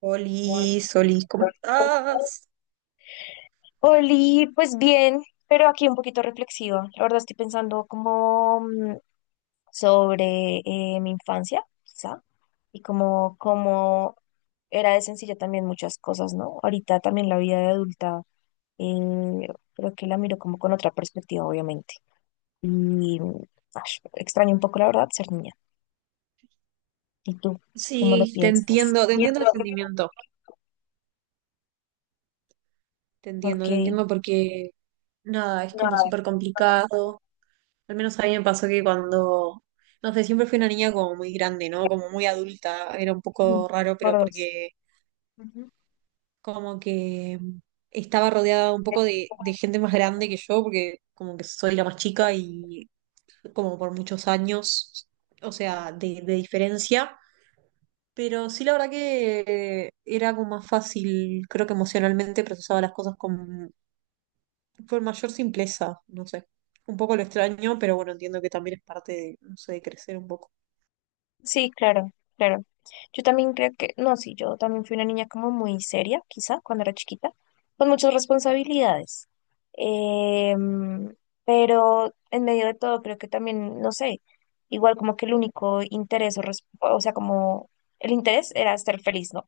Oli, Solís, ¿cómo estás? Oli, pues bien, pero aquí un poquito reflexiva. La verdad estoy pensando como sobre mi infancia, quizá, y como era de sencilla también muchas cosas, ¿no? Ahorita también la vida de adulta, eh, creo que la miro como con otra perspectiva, obviamente. Y mm, ash, extraño un poco, la verdad, ser niña. ¿Y tú cómo lo Sí, piensas? Te entiendo el sentimiento, Ok. te entiendo porque nada, es como súper complicado. Al menos a mí me pasó que cuando, no sé, siempre fui una niña como muy grande, ¿no? Como muy adulta, era un Ujú. poco raro, Por pero dos. porque como que estaba rodeada un poco de gente más grande que yo, porque como que soy la más chica y como por muchos años, o sea, de diferencia. Pero sí, la verdad que era como más fácil, creo que emocionalmente procesaba las cosas con mayor simpleza, no sé. Un poco lo extraño, pero bueno, entiendo que también es parte de, no sé, de crecer un poco. Sí, claro, claro. Yo también creo que, no, sí, yo también fui una niña como muy seria, quizá, cuando era chiquita, con muchas responsabilidades. Em, pero en medio de todo, creo que también, no sé, igual como que el único interés, o sea, como el interés era estar feliz, ¿no?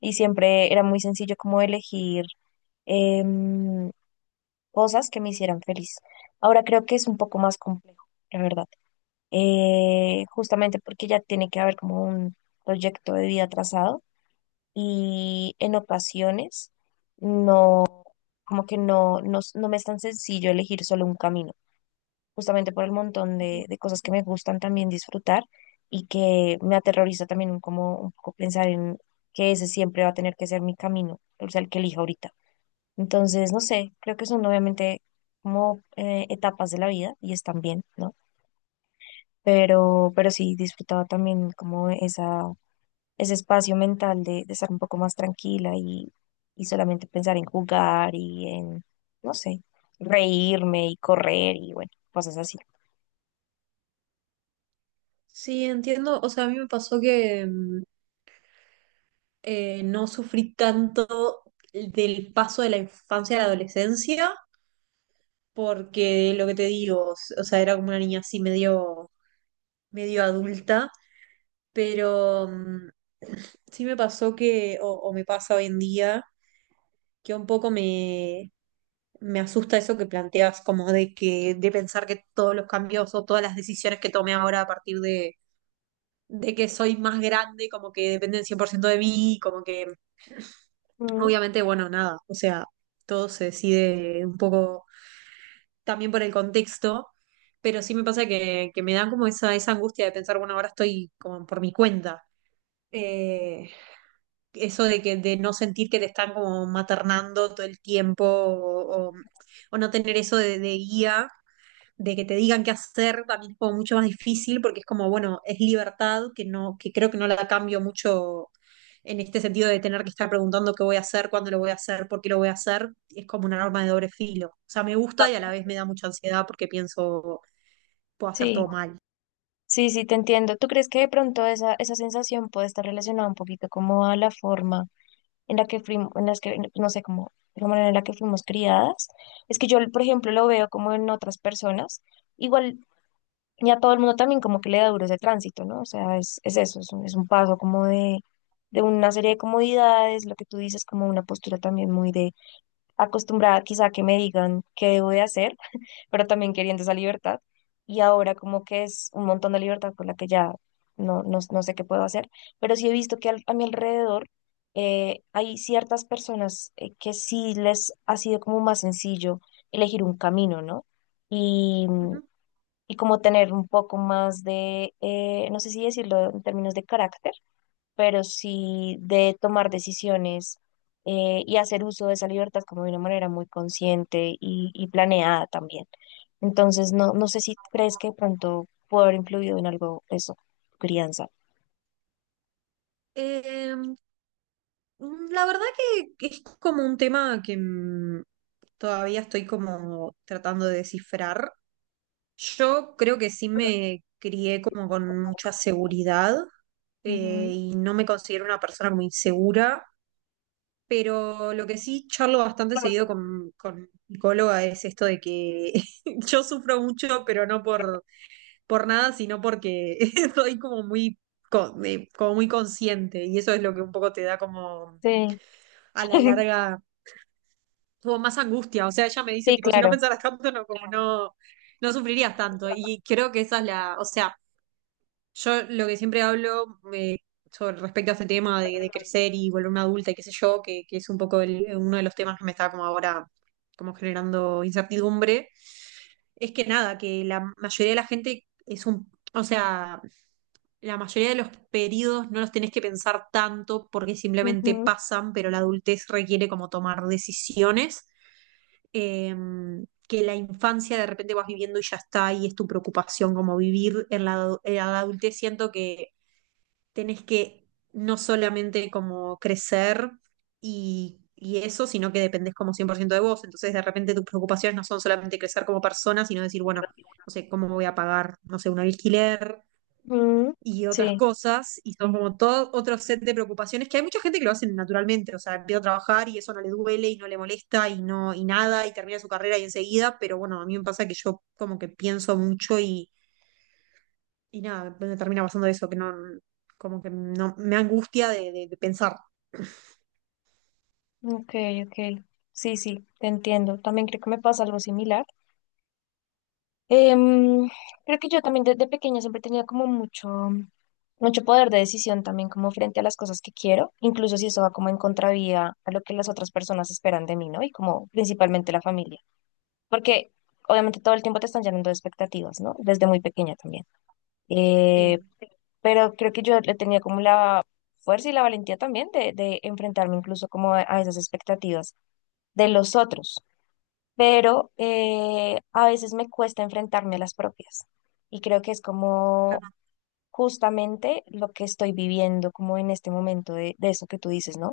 Y siempre era muy sencillo como elegir em, cosas que me hicieran feliz. Ahora creo que es un poco más complejo, la verdad. Justamente porque ya tiene que haber como un proyecto de vida trazado y en ocasiones no, como que no me es tan sencillo elegir solo un camino, justamente por el montón de, Entiendo. de cosas que me gustan también disfrutar y que me aterroriza también como un poco pensar en que ese siempre va a tener que ser mi camino, o sea, el que elija ahorita. Entonces, no sé, creo que son obviamente como etapas de la vida y están bien, ¿no? Pero sí disfrutaba también como esa, ese espacio mental de estar un poco más tranquila y solamente pensar en jugar y en, no sé, reírme y correr y bueno, cosas así. Sí, entiendo, o sea, a mí me pasó que no sufrí tanto del paso de la infancia a la adolescencia, porque lo que te digo, o sea, era como una niña así medio medio adulta. Pero sí me pasó que, o me pasa hoy en día, que un poco me asusta eso que planteas, como de que, de pensar que todos los cambios o todas las decisiones que tomé ahora a partir de que soy más grande, como que dependen 100% de mí, como que, Mm, obviamente, bueno, nada, o sea, todo se decide un poco también por el contexto. Pero sí me pasa que me dan como esa angustia de pensar, bueno, ahora estoy como por mi cuenta. Eh, Eso de que de no sentir que te están como maternando todo el tiempo o no tener eso de guía, de que te digan qué hacer, también es como mucho más difícil porque es como, bueno, es libertad que no, que creo que no la cambio mucho en este sentido de tener que estar preguntando qué voy a hacer, cuándo lo voy a hacer, por qué lo voy a hacer, es como una arma de doble filo. O sea, me gusta y a la vez me da mucha ansiedad porque pienso, puedo hacer sí, todo mal. sí, sí, te entiendo. ¿Tú crees que de pronto esa sensación puede estar relacionada un poquito como a la forma en la que fuimos, en las que, no sé, como la manera en la que fuimos criadas? Es que yo, por ejemplo, lo veo como en otras personas. Igual. Y a todo el mundo también como que le da duro ese tránsito, ¿no? O sea, es eso, es un paso como de una serie de comodidades, lo que tú dices como una postura también muy de acostumbrada quizá a que me digan qué debo de hacer, pero también queriendo esa libertad. Y ahora como que es un montón de libertad con la que ya no sé qué puedo hacer, pero sí he visto que a mi alrededor hay ciertas personas que sí les ha sido como más sencillo elegir un camino, ¿no? Ujú. y como tener un poco más de, no sé si decirlo en términos de carácter, pero sí de tomar decisiones y hacer uso de esa libertad como de una manera muy consciente y planeada también. Entonces, no, no sé si crees que de pronto puede haber influido en algo eso, tu crianza. Em, La verdad que es como un tema que todavía estoy como tratando de descifrar. Yo creo que sí me crié como con mucha seguridad Ujú. eh, y no me considero una persona muy insegura, pero lo que sí charlo bastante seguido con mi psicóloga es esto de que yo sufro mucho, pero no por nada, sino porque soy como muy, como muy consciente y eso es lo que un poco te da como Sí. a la larga tuvo más angustia. O sea, ella me dice, Sí, tipo, si no claro. pensaras tanto, no, como claro. No, no sufrirías tanto. Y creo que esa es la, o sea, yo lo que siempre hablo sobre respecto a este tema de crecer y volverme adulta y qué sé yo, que es un poco uno de los temas que me está como ahora, como generando incertidumbre, es que nada, que la mayoría de la gente es un, o sea... La mayoría de los periodos no los tenés que pensar tanto porque simplemente Ujú. pasan, pero la adultez requiere como tomar decisiones, que la infancia de repente vas viviendo y ya está, y es tu preocupación como vivir en la, en la adultez. Siento que tenés que no solamente como crecer y eso, sino que dependés como 100% de vos. Entonces de repente tus preocupaciones no son solamente crecer como persona, sino decir, bueno, no sé, cómo voy a pagar, no sé, un alquiler, Mm, y otras sí. cosas, y son como todo otro set de preocupaciones que hay mucha gente que lo hace naturalmente, o sea, empieza a trabajar y eso no le duele y no le molesta y no y nada y termina su carrera y enseguida, pero bueno, a mí me pasa que yo como que pienso mucho y nada, me termina pasando eso, que no, como que no, me angustia de, de pensar. Ok, ok. Sí, sí, te entiendo. También creo que me pasa algo similar. Em, creo que yo también desde pequeña siempre he tenido como mucho, mucho poder de decisión también como frente a las cosas que quiero, incluso si eso va como en contravía a lo que las otras personas esperan de mí, ¿no? Y como principalmente la familia, porque obviamente todo el tiempo te están llenando de expectativas, ¿no? Desde muy pequeña también. Eh, Sí, pero creo que yo le tenía como la fuerza y la valentía también de enfrentarme incluso como a esas expectativas de los otros pero a veces me cuesta enfrentarme a las propias. Y creo que es como claro. justamente lo que estoy viviendo como en este momento de eso que tú dices, ¿no?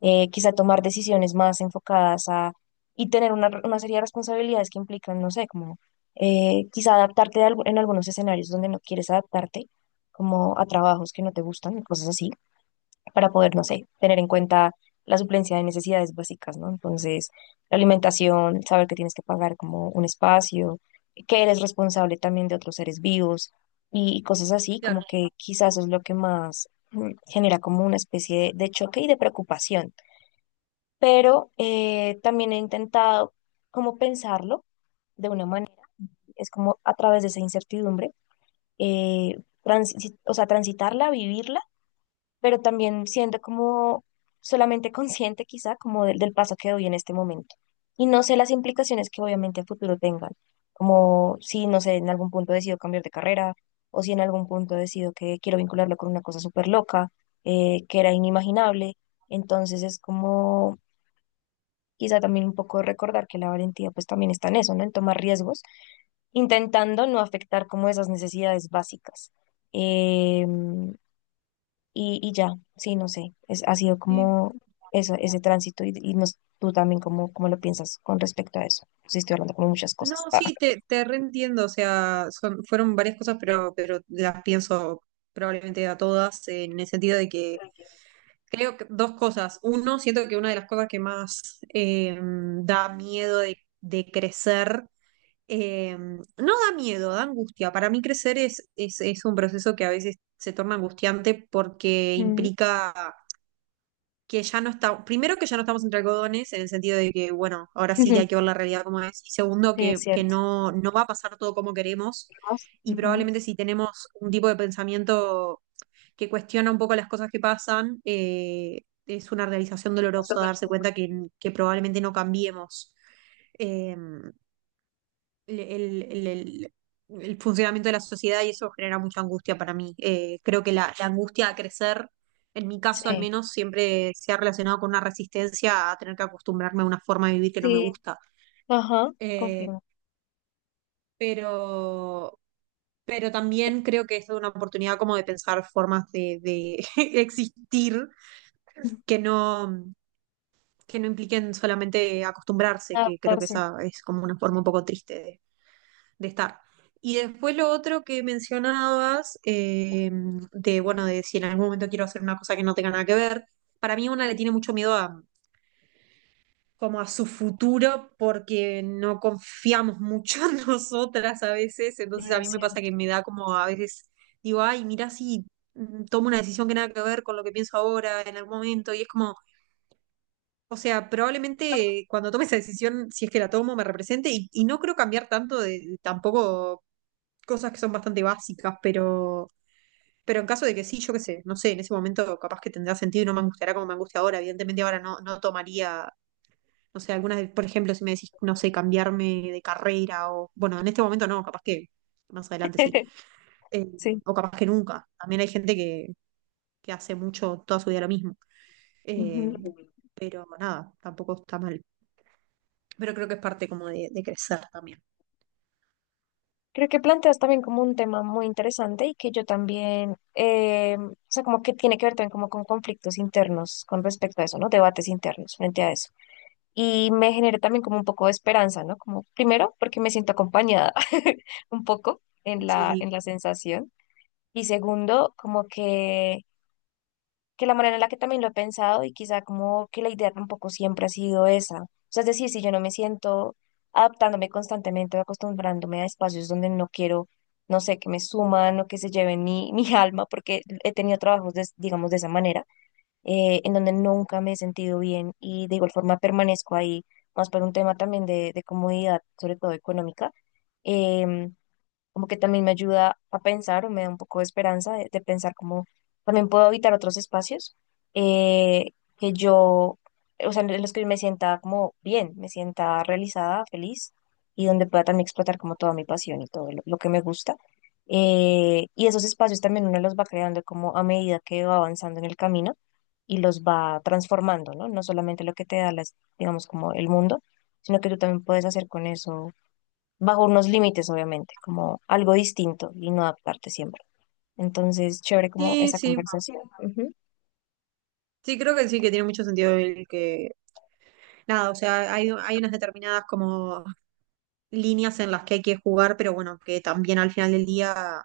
Quizá tomar decisiones más enfocadas a y tener una serie de responsabilidades que implican, no sé, como quizá adaptarte en algunos escenarios donde no quieres adaptarte, como a trabajos que no te gustan, cosas así para poder, no sé, tener en cuenta la suplencia de necesidades básicas, ¿no? Entonces, la alimentación, saber que tienes que pagar como un espacio, que eres responsable también de otros seres vivos y cosas así, Claro. como que quizás es lo que más genera como una especie de choque y de preocupación. Pero también he intentado como pensarlo de una manera, es como a través de esa incertidumbre, eh, o sea, transitarla, vivirla pero también siendo como solamente consciente quizá como del paso que doy en este momento. Y no sé las implicaciones que obviamente a futuro tengan, como si, no sé, en algún punto decido cambiar de carrera o si en algún punto decido que quiero vincularlo con una cosa súper loca, que era inimaginable. Entonces es como quizá también un poco recordar que la valentía pues también está en eso, ¿no? En tomar riesgos, intentando no afectar como esas necesidades básicas. Em, y ya, sí, no sé, es, ha sido Sí. como eso, ese tránsito y tú también cómo lo piensas con respecto a eso. Sí, estoy hablando como muchas No, cosas. Ah. sí, te reentiendo, o sea, son, fueron varias cosas, pero las pienso probablemente a todas, en el sentido de que creo que dos cosas. Uno, siento que una de las cosas que más da miedo de crecer, eh, no da miedo, da angustia. Para mí crecer es un proceso que a veces se torna angustiante porque Ujú. implica que ya no está, primero que ya no estamos entre algodones, en el sentido de que, bueno, ahora sí hay que ver la realidad como es. Y segundo, Sí, es que cierto. no, no va a pasar todo como queremos. Y Ujú. probablemente si tenemos un tipo de pensamiento que cuestiona un poco las cosas que pasan, es una realización dolorosa darse cuenta que probablemente no cambiemos eh, el, el- el- el- el funcionamiento de la sociedad y eso genera mucha angustia para mí. Creo que la angustia a crecer, en mi caso al Sí, menos, siempre se ha relacionado con una resistencia a tener que acostumbrarme a una forma de vivir que no me sí, gusta. ajá, Eh, confirmo. pero, pero también creo que es una oportunidad como de pensar formas de existir que no, que no impliquen solamente acostumbrarse, que creo que Adaptarse, esa es como una forma un poco triste de estar. Y después lo otro que mencionabas, de bueno, de si en algún momento quiero hacer una cosa que no tenga nada que ver, para mí una le tiene mucho miedo a como a su futuro porque no confiamos mucho en nosotras a veces, sí, entonces a es mí me pasa cierto. que me da como a veces, digo, ay, mira si tomo una decisión que nada que ver con lo que pienso ahora en algún momento y es como o sea, probablemente cuando tome esa decisión, si es que la tomo, me represente y no creo cambiar tanto de tampoco cosas que son bastante básicas, pero en caso de que sí, yo qué sé, no sé, en ese momento capaz que tendrá sentido y no me angustiará como me angustia ahora. Evidentemente ahora no, no tomaría, no sé, algunas, por ejemplo, si me decís, no sé, cambiarme de carrera o, bueno, en este momento no, capaz que más adelante sí, eh, Sí. o capaz que nunca. También hay gente que hace mucho toda su vida lo mismo. Eh, Ujú. pero nada, tampoco está mal. Pero creo que es parte como de crecer también. Creo que planteas también como un tema muy interesante y que yo también, o sea, como que tiene que ver también como con conflictos internos con respecto a eso, ¿no? Debates internos frente a eso. Y me generó también como un poco de esperanza, ¿no? Como primero, porque me siento acompañada un poco en la, Sí, en la sensación y segundo, como que la manera en la que también lo he pensado y quizá como que la idea tampoco siempre ha sido esa. O sea, es decir, si yo no me siento adaptándome constantemente o acostumbrándome a espacios donde no quiero, no sé, que me suman o que se lleven mi, mi alma, porque he tenido trabajos, digamos, de esa manera en donde nunca me he sentido bien y de igual forma permanezco ahí, más por un tema también de comodidad, sobre todo económica. em, como que también me ayuda a pensar o me da un poco de esperanza de pensar cómo también puedo habitar otros espacios eh, que yo, o sea, en los que me sienta como bien, me sienta realizada, feliz y donde pueda también explotar como toda mi pasión y todo lo que me gusta. Y esos espacios también uno los va creando como a medida que va avanzando en el camino y los va transformando, ¿no? No solamente lo que te da las, digamos, como el mundo, sino que tú también puedes hacer con eso bajo unos límites, obviamente, como algo distinto y no adaptarte siempre. Entonces, chévere como sí, esa sí. conversación. Ujú, Sí, creo que sí, que tiene mucho sentido el que. Nada, o sea, hay unas determinadas como líneas en las que hay que jugar, pero bueno, que también al final del día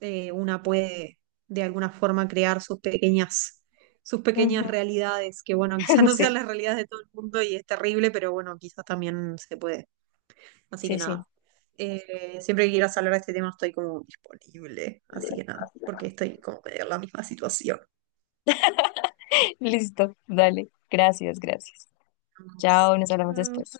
una puede de alguna forma crear sus ujú. pequeñas realidades, que bueno, quizás no Sí, sean las realidades de todo el mundo y es terrible, pero bueno, quizás también se puede. Así sí, que sí. nada. Siempre que quieras hablar de este tema estoy como disponible. Así que nada, porque estoy como medio en la misma situación. Listo, dale. Gracias, gracias. Nos vemos. Chao, nos hablamos Chao. después.